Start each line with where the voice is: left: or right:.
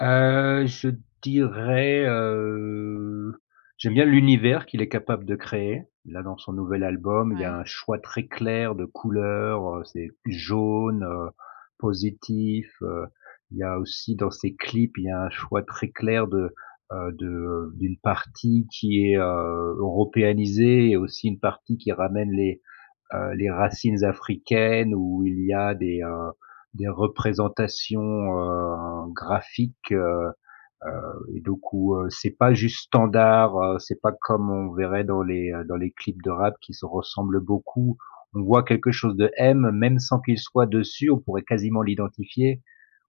left: Heu, je dirais, heu, j'aime bien l'univers qu'il est capable de créer. Là, dans son nouvel album, il y a
right: Ouais.
left: un choix très clair de couleurs, heu, c'est jaune, heu, positif, heu, il y a aussi dans ses clips, il y a un choix très clair de, heu, de d'une partie qui est, heu, européanisée et aussi une partie qui ramène les, heu, les racines africaines, où il y a des, heu, des représentations, heu, graphiques, heu, heu et du coup, heu, c'est pas juste standard. Heu, c'est pas comme on verrait dans les, heu, dans les clips de rap qui se ressemblent beaucoup. On voit quelque chose de M, même sans qu'il soit dessus. On pourrait quasiment l'identifier.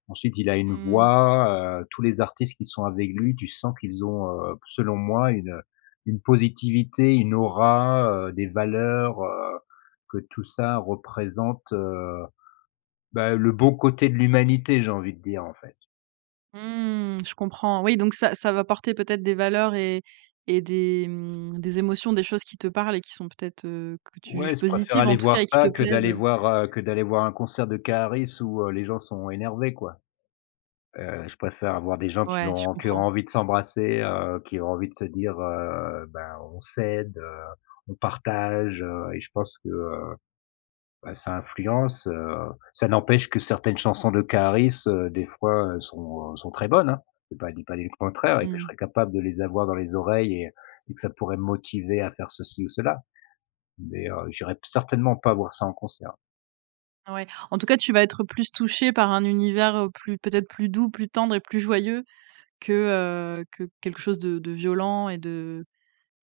left: Ensuite il a une
right: Mmh.
left: voix, heu, tous les artistes qui sont avec lui, tu sens qu'ils ont, heu, selon moi, une, heu, une positivité, une aura, heu, des valeurs, heu, que tout ça représente, heu, bah, le bon côté de l'humanité, j'ai envie de dire, en fait.
right: Mmh, je comprends. Oui, donc ça ça va porter peut-être des valeurs et et des, mmh, des émotions, des choses qui te parlent et qui sont peut-être, heu, que tu
left: Ouais,
right: juges
left: je préfère
right: positives, en
left: aller
right: tout
left: voir
right: cas, et qui
left: ça
right: te
left: que d'aller
right: plaisent.
left: voir, heu, que d'aller voir un concert de Karris où, heu, les gens sont énervés, quoi. Heu, je préfère avoir des gens qui
right: Ouais, je
left: ont qui ont
right: comprends.
left: envie de s'embrasser, heu, qui ont envie de se dire, heu: «Bah, on s'aide, heu, on partage», heu et je pense que, heu, bah, ça influence, heu. Ça n'empêche que certaines chansons de Karris, des fois, sont, heu, sont très bonnes, hein. J'ai pas j'ai pas dit le contraire et que je
right: Mmh.
left: serais capable de les avoir dans les oreilles et et que ça pourrait me motiver à faire ceci ou cela, mais, heu, j'irais certainement pas voir ça en concert.
right: Ouais. En tout cas, tu vas être plus touché par un univers, heu, plus peut-être plus doux, plus tendre et plus joyeux que, heu, que quelque chose de de violent et de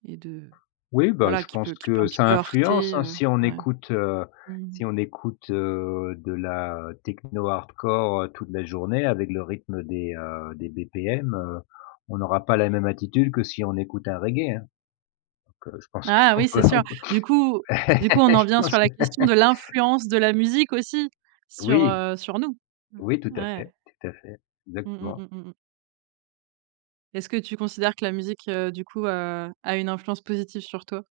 right: et de
left: Oui, bah,
right: voilà,
left: je
right: qui
left: pense
right: peut qui peut
left: que
right: un petit
left: ça
right: peu
left: influence,
right: heurter.
left: hein,
right: Heu,
left: si on
right: ouais.
left: écoute, heu,
right: Mmh mh.
left: si on écoute, heu, de la techno hardcore, heu, toute la journée avec le rythme des, heu, des BPM, heu, on aura pas la même attitude que si on écoute un reggae, hein. Donc, heu, je pense
right: Ah
left: qu'on
right: oui,
left: peut
right: c'est sûr!
left: on peut
right: Du coup du coup, on en
left: Je
right: vient
left: pense,
right: sur la
left: ouais.
right: question de l'influence de la musique aussi sur,
left: Oui.
right: heu, sur nous. Mmh.
left: Oui, tout à
right: Ouais.
left: fait, tout à fait,
right: Mmh mh,
left: exactement.
right: mmh, mmh, mmh. Est-ce que tu considères que la musique, heu, du coup, a a une influence positive sur toi?